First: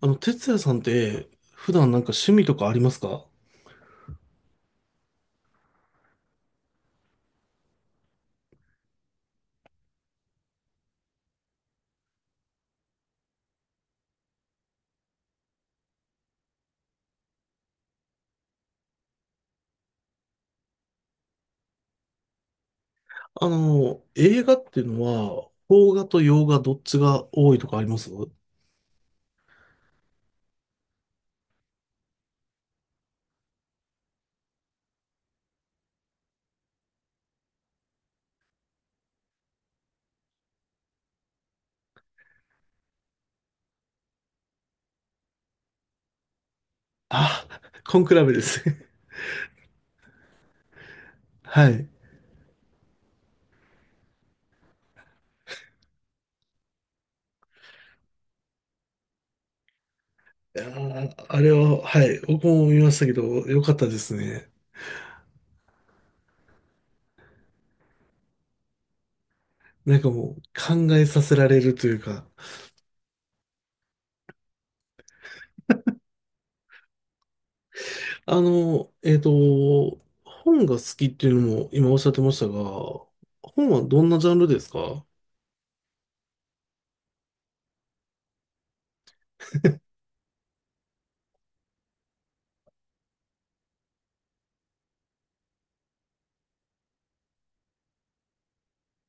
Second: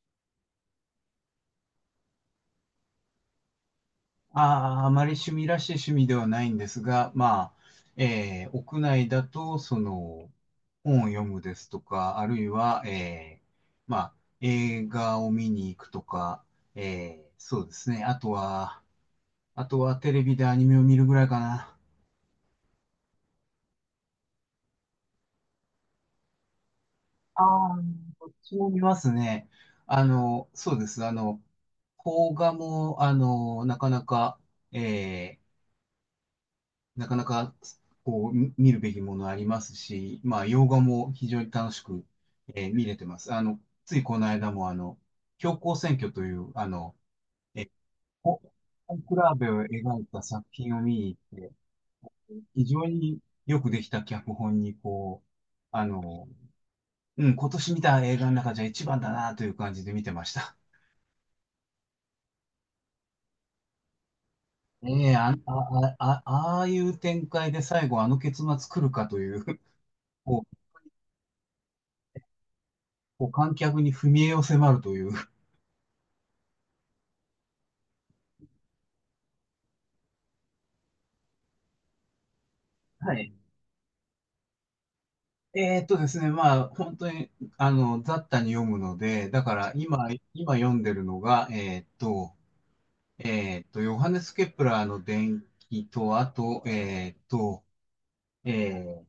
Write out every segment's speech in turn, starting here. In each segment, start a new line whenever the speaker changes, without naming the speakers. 哲也さんって、普段なんか趣味とかありますか？
ああ、あまり趣味らしい趣味ではないんですが、まあ、屋内だと、本を読むですとか、あるいは、まあ、映画を見に行くとか、そうですね。あとは、あとはテレビでアニメを見るぐらいかな。
あの、映画っていうのは、邦画と洋画どっちが
あ
多いと
あ、
かあります？
こっちも見ますね。あの、そうです。邦画も、なかなか、えーなかなか、見るべきものありますし、まあ、洋画も非常に楽しく、見れてます。ついこの間も、教皇選挙という、
あ、コンクラベ
コ
です。
コンクラーベを描いた作品を見に行っ て、
はい。
非常によくできた脚本に、あの、うん、今年見た映画の中じゃ一番だなという感じで見てました。
いやー、あれは、はい、僕も見ましたけど、よかったですね。
ああいう展開で最後あの結末来るかという、
なんかもう、
こう、
考えさせられるというか。
こう観客に踏み絵を迫るという。
あの、えっと、本が好きっていうのも今おっしゃってましたが、
はい。
本はどんなジャンルですか？
えーっとですね、まあ、本当に、雑多に読むので、だから今、今読んでるのが、ヨハネス・ケプラーの伝記と、あと、え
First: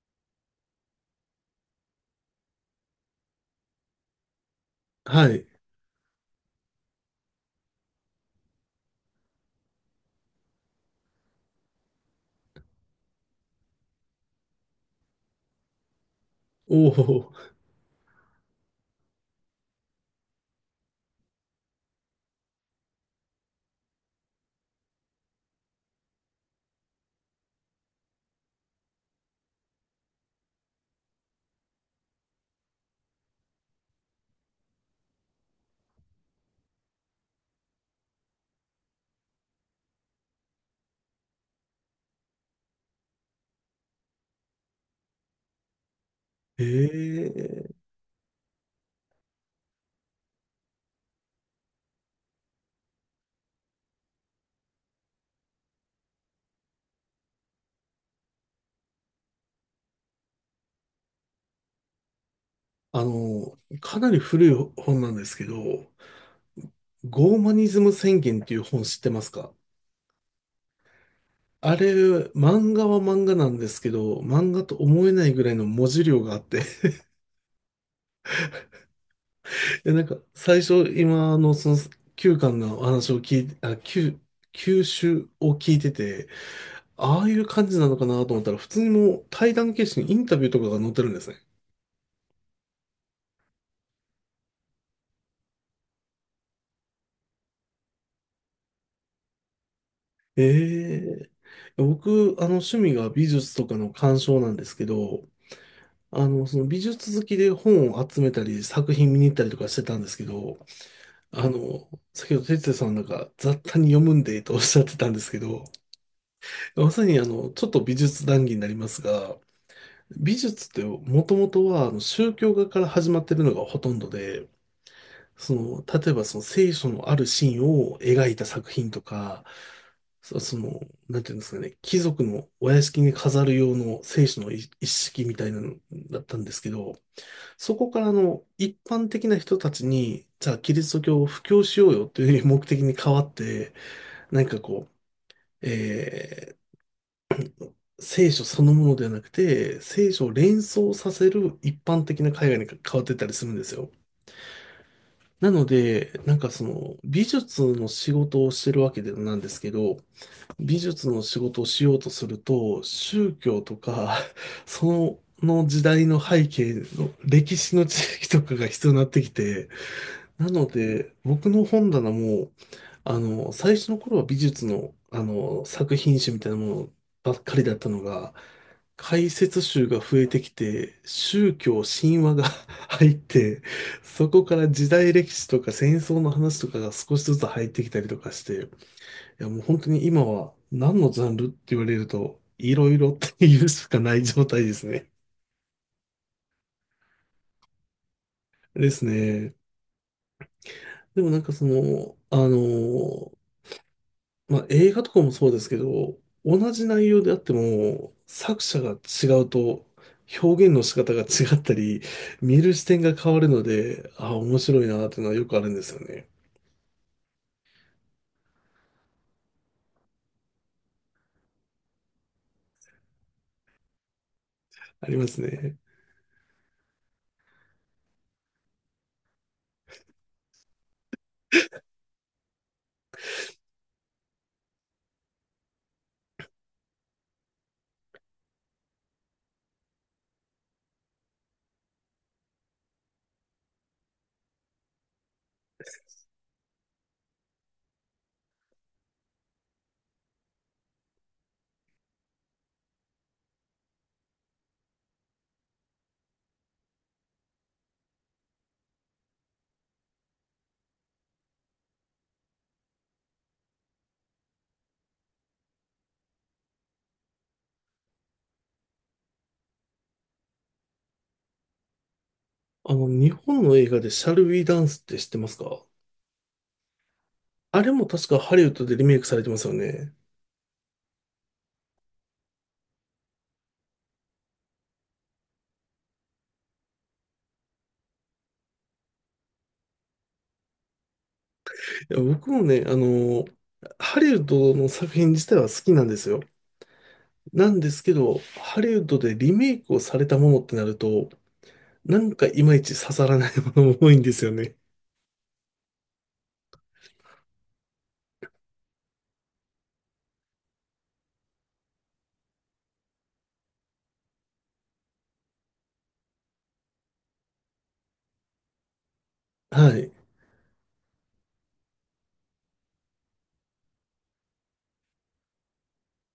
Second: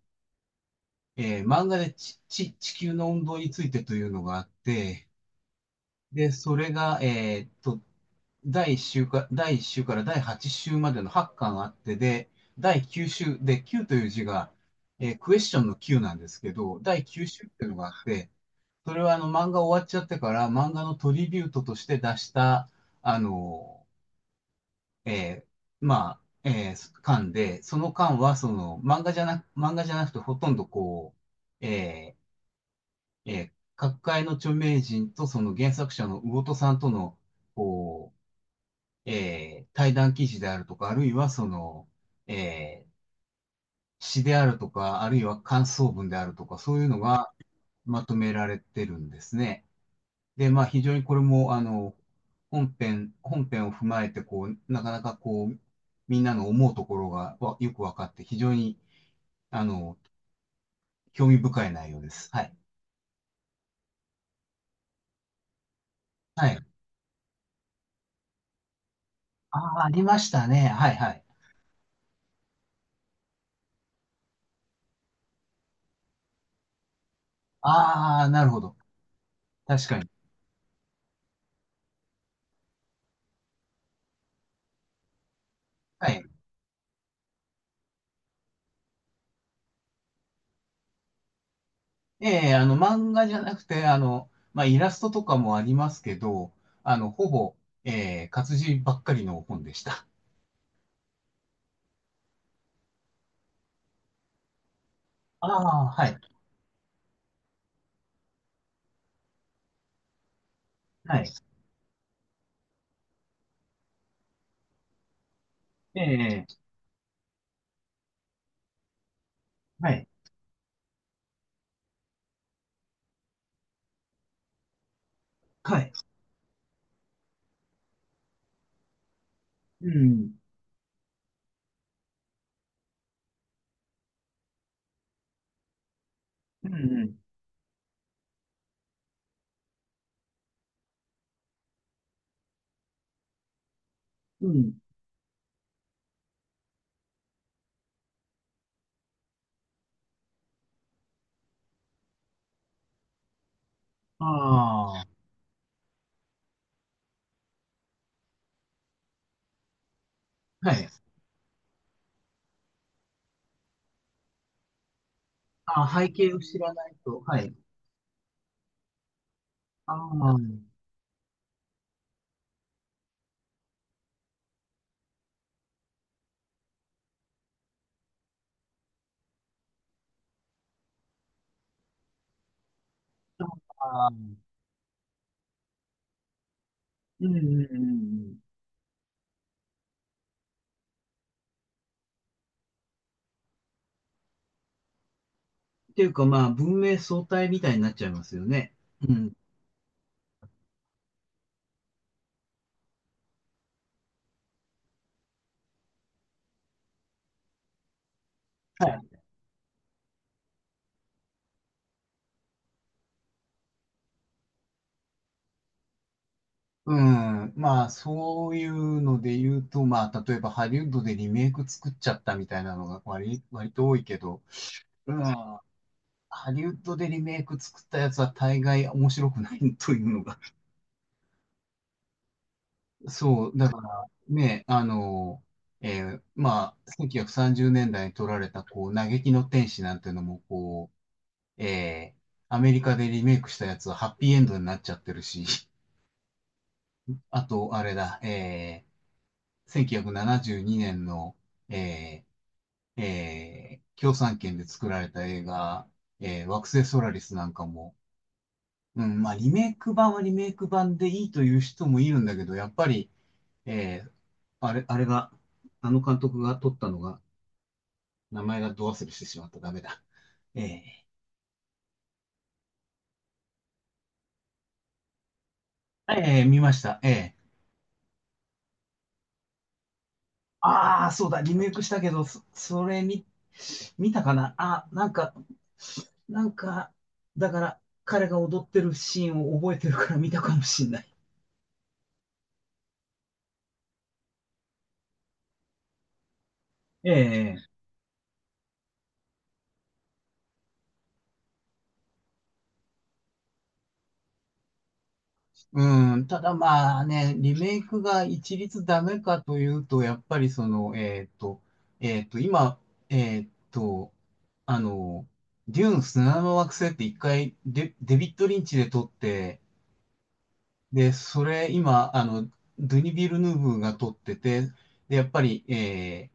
漫画で地球の運動についてというのがあって、
はい。
で、それが、第1週から第8週までの8巻あって、で、第9週、で、9という字が、えークエスチョンの9なんですけど、
お
第9
お。
週っていうのがあって、それはあの漫画終わっちゃってから漫画のトリビュートとして出した、あの、え巻で、その巻はその漫画じゃなくてほとんどう、えーえー各界の著名人とその原作者の魚戸さんとの、こ対談記事であるとか、あるいはその、えー詩であるとか、あるいは感想文であるとか、そういうの
え
が
え。
まとめられてるんですね。で、まあ非常にこれも、本編を踏まえて、こう、なかなかこう、みんなの思うところがよく分かって、非常に、あの、興味深い内容です。はい。
あの、かなり古い本なんですけど、
はい。
ゴーマニズム宣言っていう本知ってますか？
ああ、ありましたね。はいはい。
あれ、漫画は漫画なんですけど、漫画と思えないぐらいの文字量があって、
ああ、なるほど。確
で、
か
なん
に。
か、最初、今のその9巻のお話を聞いて、あ、9、9集を聞いて
はい。
て、ああいう感じなのかなと思ったら、普通にもう対談形式にインタビューとかが載ってるんですね。
ええ、あの、漫画じゃなくて、あの、まあイラストとかもありますけど、あの、ほぼ、ええ、活字ばっかりの本でした。
ええ。僕、あの、趣味が美術とかの鑑賞なんですけど、
ああ、はい。
あの、その美術好きで本を集めたり、作品見に行ったりとかしてたんですけど、
はい。
あの、先ほど哲也さんなんか雑多に読むんでとおっしゃってたんですけど、
ええ、
まさにあの、ちょっと美術談義になりますが、
はい。
美術ってもともとはあの宗教画から始まってるのがほとんどで、そ
は
の、
い。
例えばその聖書のあるシーンを描いた作品とか、
うん。
その、なんていうんですかね、貴族のお屋敷に飾る用の聖書の一式みたいなのだったんですけ
うん
ど、
うん。
そこからあの一般的な人たちに、じゃあキリスト教を布教しようよという目的に変わって、なん
う
か
ん。
こう、えー聖書そのものではなくて、聖書を連想させる一般的な海外に変わってったりするんですよ。
あ
なので、なんかその美術の仕事をしてるわけでなんですけど、
あ、は
美
い。
術の仕事をしようとすると、宗教とか、その時
ああ、
代
背
の
景を
背
知ら
景
ない
の
と、はい。
歴史の知識とかが必要になってきて、
あ
な
あ、
ので、僕の本棚も、あの、最初の頃は美術の、あの、作品集みたいなものばっかりだったのが、解説集が増えてきて、宗教、神話が 入っ
そう
て、
か。
そこから時代歴史とか戦争の話とかが少し
う
ず
んう
つ
ん
入
う
っ
んう
てきたりとか
ん。
して、いやもう本当に今は何のジャンルって言われると、いろいろっていうしかない状態ですね。
っていうか、まあ、文明相対みたいになっちゃいますよね。
です
うん。
ね。でもなんかその、あの、まあ、映画とかもそうですけど、同じ内容であっても、作者
は
が
い。
違うと、表現の仕方が違ったり、見る視点が変わるので、ああ、面白いなーっていうのはよくあるんですよね。
うん。まあ、そういうので言うと、まあ、例えばハリウッドでリメイク作っちゃったみたいなのが割と多いけど、
あ
う
ります
ん。
ね。
ハリウッドでリメイク作ったやつは大概面白くないというのが、そう、だからね、1930年代に撮られた、嘆きの天使なんていうのも、う、えーアメリカでリメイクしたやつはハッピーエンドになっちゃってるし、あと、あれだ、1972年の、え共産圏で作られた映画、惑星ソラリスなんかも、うん、まあ、リメイク版はリメイク版でいいという人もいるんだけど、やっぱり、えーあれ、あれが、あの監督が撮ったのが、名前がど忘れしてしまった。ダメだ。ええ
あの、日本の映画でシャルウィダンスって知ってますか？
見ました。ええ。
あれも確かハリウッドでリメイクされてますよね。
ああ、そうだ、リメイクしたけど、それ見、見たかなあ、なんか、だから、彼が踊ってるシーンを覚えてるから見たかもしんない。
いや、僕もね、あの、ハリウッドの作品自体は好きなんですよ。
え
なん
え。
ですけど、ハリウッドでリメイクをされたものってなると、なんかいまいち刺さらないものも多いんですよね。
うん、ただまあね、リメイクが一律ダメかというと、やっぱりその、えっと、えっと、今、えっと、あの、デューン砂の惑星って一回デビッド・リンチで撮って、
はい。
で、それ今、あの、ドゥニ・ビルヌーブが撮ってて、で、やっぱり、え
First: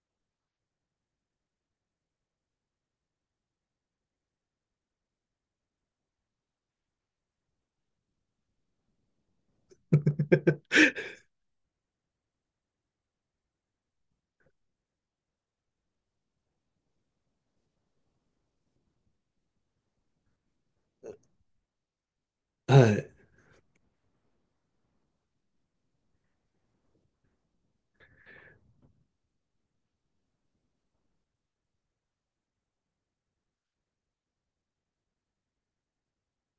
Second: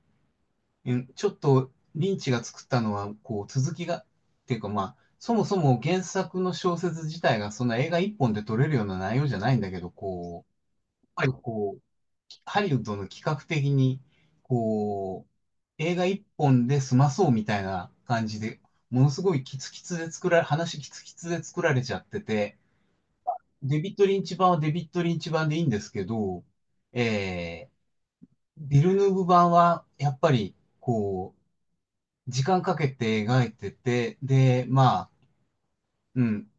ーうんちょっとリンチが作ったのは、こう、続きが、っていうかまあ、そもそも原作の小説自体がそんな映画一本で撮れるような内容じゃないんだけど、こう、ぱりこう、ハリウッドの企画的に、こう、映画一本で済まそうみたいな感じで、ものすごいキツキツで作られ、話キツキツで作られちゃってて、
はい。
デビッド・リンチ版はデビッド・リンチ版でいいんですけど、えビルヌーブ版はやっぱり、時間かけて描いてて、で、まあ、うん、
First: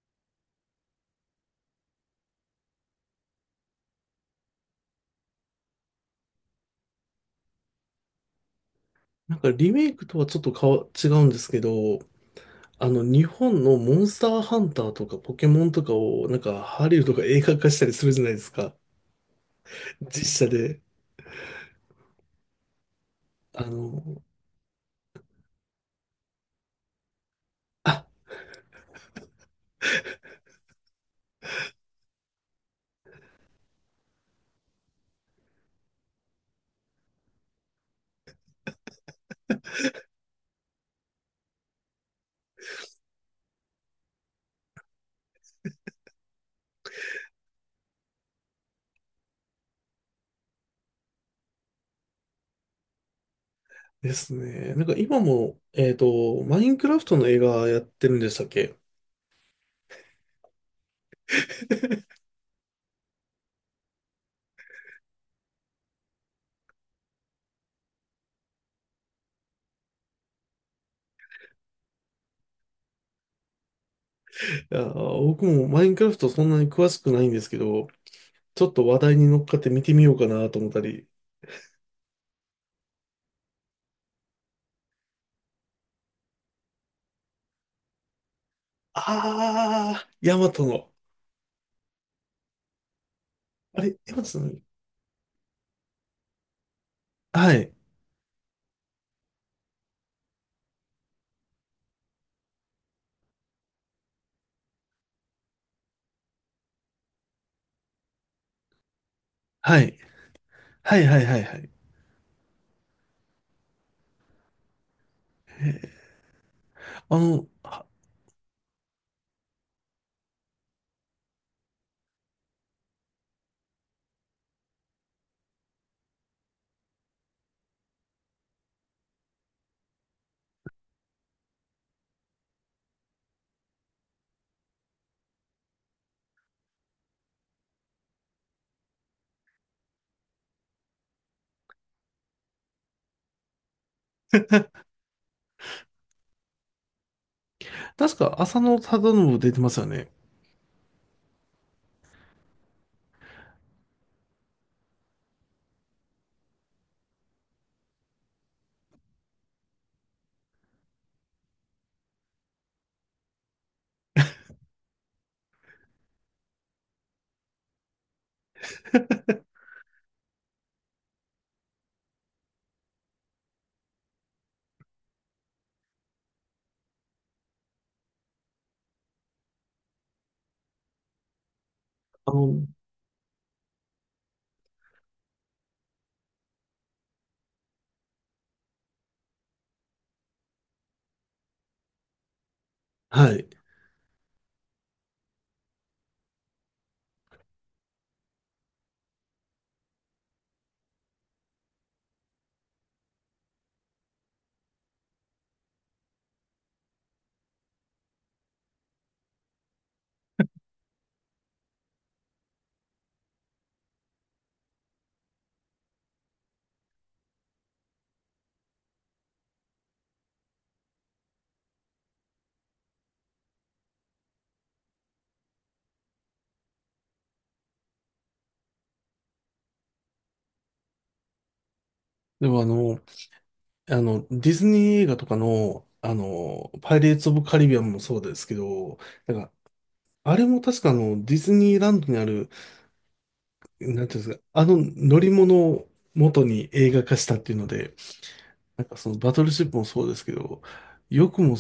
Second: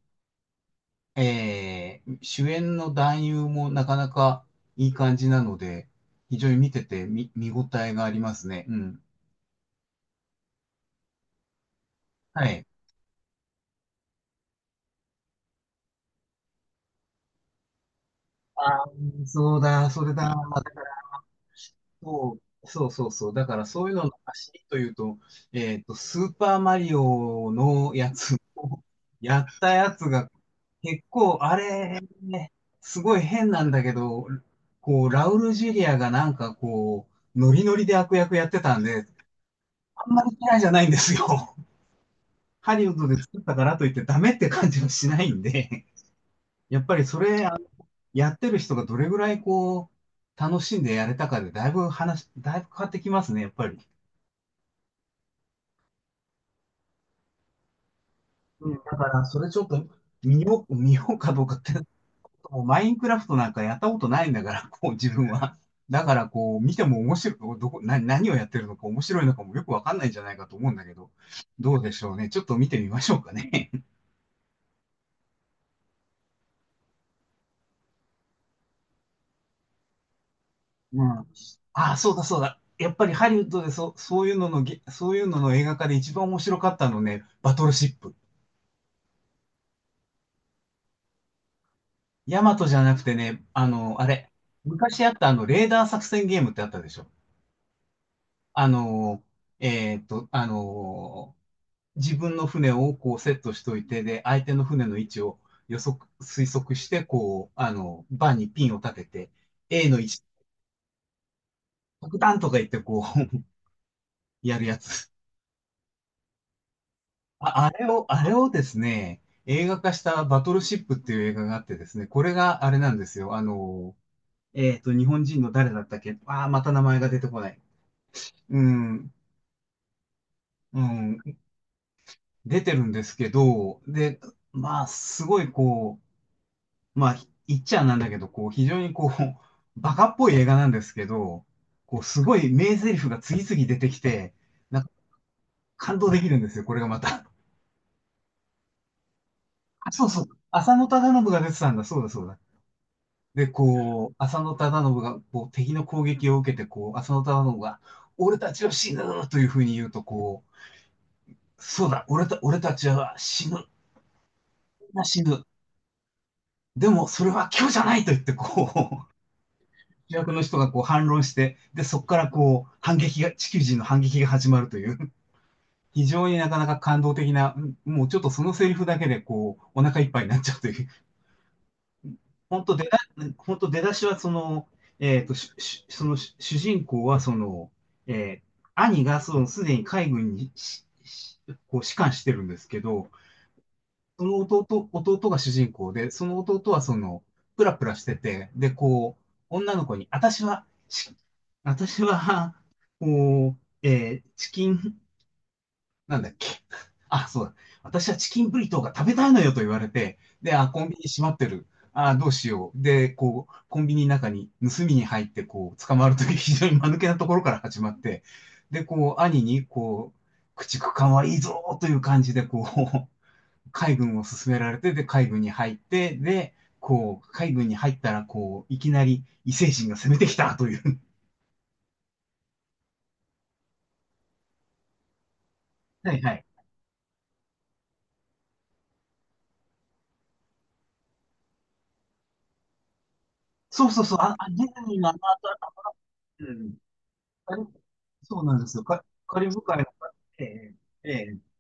主演の男優もなかなかいい感じなので、非常に見てて見応えがありますね。うん。
なんかリメイクとはちょっと違うんですけど、
はい。
あの、日本のモンスターハンターとかポケモンとかを、なんかハリウッドが映画化したりするじゃないですか。
あー、そうだ、それだ。
実写
だ
で。
からそうそうそう。だか
あ
らそういうのの
の、
走りというと、えっと、スーパーマリオの
あ、
やつを やったやつが、結構、あれ、ね、すごい変なんだけど、こう、ラウル・ジュリアがなんかノリノリで悪役やってたんで、あんまり嫌いじゃないんですよ。ハリウッドで作ったからといってダメって感じはしないんで、やっぱりそれ、やってる人がどれぐらいこう、楽しんでやれたかでだいぶだいぶ変わってきますね、やっぱり。
ですね。なんか今も、えっと、マインクラフトの映画やってるんでしたっ
うん、
け？
だからそれちょっと見ようかどうかって、もうマインクラフトなんかやったことないんだから、こう自分は。だからこう見ても面白い、どこ、な、何をやってるのか面白いのかもよくわかんないんじゃないかと思うんだけど、どうでしょうね。ちょっと見てみましょうかね。
いや、僕もマインクラフトそんなに詳しくないんですけど、ちょっと話題に乗っかって見てみようかなと思った
う
り。
ん。ああ、そうだそうだ。やっぱりハリウッドでそ、そういうののげ、そういうのの映画化で一番面白かったのね、バトルシップ。
あー、ヤマトの。
ヤマトじゃなくてね、あ
あれ、
の、あ
エマ
れ、
さん、
昔あったあの、レーダー作戦ゲームってあったでしょ。
はい、
あの、えーっと、あの、自分の船をこうセットしといて、で、相手の船の位置を推測して、こう、あの、バーにピンを立てて、
は
A
い、
の位置、
はい、はい、はい、はい。
爆弾とか言ってこう、やるやつ。
あの、
あ、あれを、あれをですね、映画化したバトルシップっていう映画があってですね、これがあれなんですよ。あの、えっと、日本人の誰だったっけ。ああー、また名前が出てこない。うん、うん、出てるんですけど、で、まあ、すごいこう、まあ、言っちゃなんだけど、こう、非常にこう、バカっぽい映画なんですけど、こう、すごい名台詞が次々出てきて、なんか感動できるんですよ、これがまた。
確か浅野忠信出てますよ
あ、そ
ね。
うそう。浅野忠信が出てたんだ、そうだそうだ。で、こう、浅野忠信が、こう、敵の攻撃を受けて、こう、浅野忠信が、俺たちは死ぬというふうに言うと、そうだ、俺たちは死ぬ。でも、それは今日じゃないと言って、う、主役の人がこう反論して、で、そこからこう、反撃が、地球人の反撃が始まるという、非常になかなか感動的な、もうちょっとそのセリフだけで、こう、お腹いっぱいになっちゃうという、
あ
本
の、
当出だ、本当出だしはその、えっと、ししそのし主人公はその、えー兄がそのすでに海軍にこう士官してるんですけど、
はい。
その弟が主人公で、その弟はその、プラプラしてて、で、こう、女の子に、私は、こう、えーチキン、なんだっけ。あ、そうだ。私はチキンブリトーが食べたいのよと言われて、で、あ、コンビニ閉まってる。あ、どうしよう。で、こう、コンビニの中に盗みに入って、こう、捕まるという 非常に間抜けなところから始まって、で、こう、兄に、こう、駆逐艦はいいぞという感じで、こう、海軍を進められて、で、海軍に入って、で、こう、海軍に入ったら、こう、いきなり異星人が攻めてきたという。
でもあの、あの、ディズニー映画とかの、
は
あ
いはい。
の、パイレーツ・オブ・カリビアンもそうですけど、なんか、あれも確かあの、ディズニーランドにある、
そうそ
な
う
ん
そ
て
う、
いうんで
あ、
すか、
あ、
あ
ね、
の
今、
乗
ま
り物
た、
を元
う
に
ん
映画化したってい
カ
う
リ
ので、
そうなんです
な
よ。
んかそのバ
カ
ト
リ
ル
ブ
シップ
海
も
の、
そうですけ
え
ど、
え、え
よ
え、
くも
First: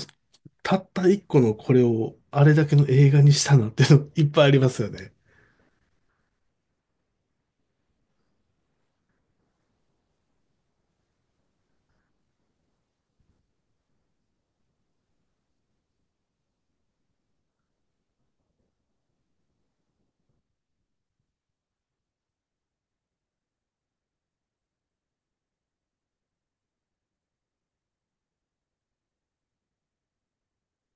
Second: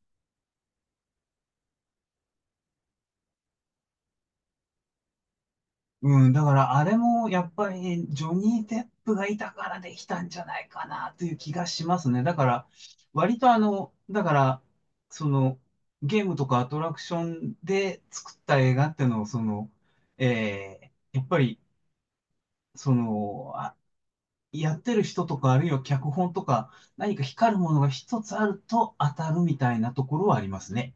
たった一個のこれをあれだけの映画にしたなっていうのいっぱいありますよね。
うん、だからあれもやっぱりジョニー・デップがいたからできたんじゃないかなという気がしますね。だから、割とあの、だから、その、ゲームとかアトラクションで作った映画っていうのを、その、ええ、やっぱり、その、あ、やってる人とか、あるいは脚本とか、何か光るものが一つあると当たるみたいなところはありますね。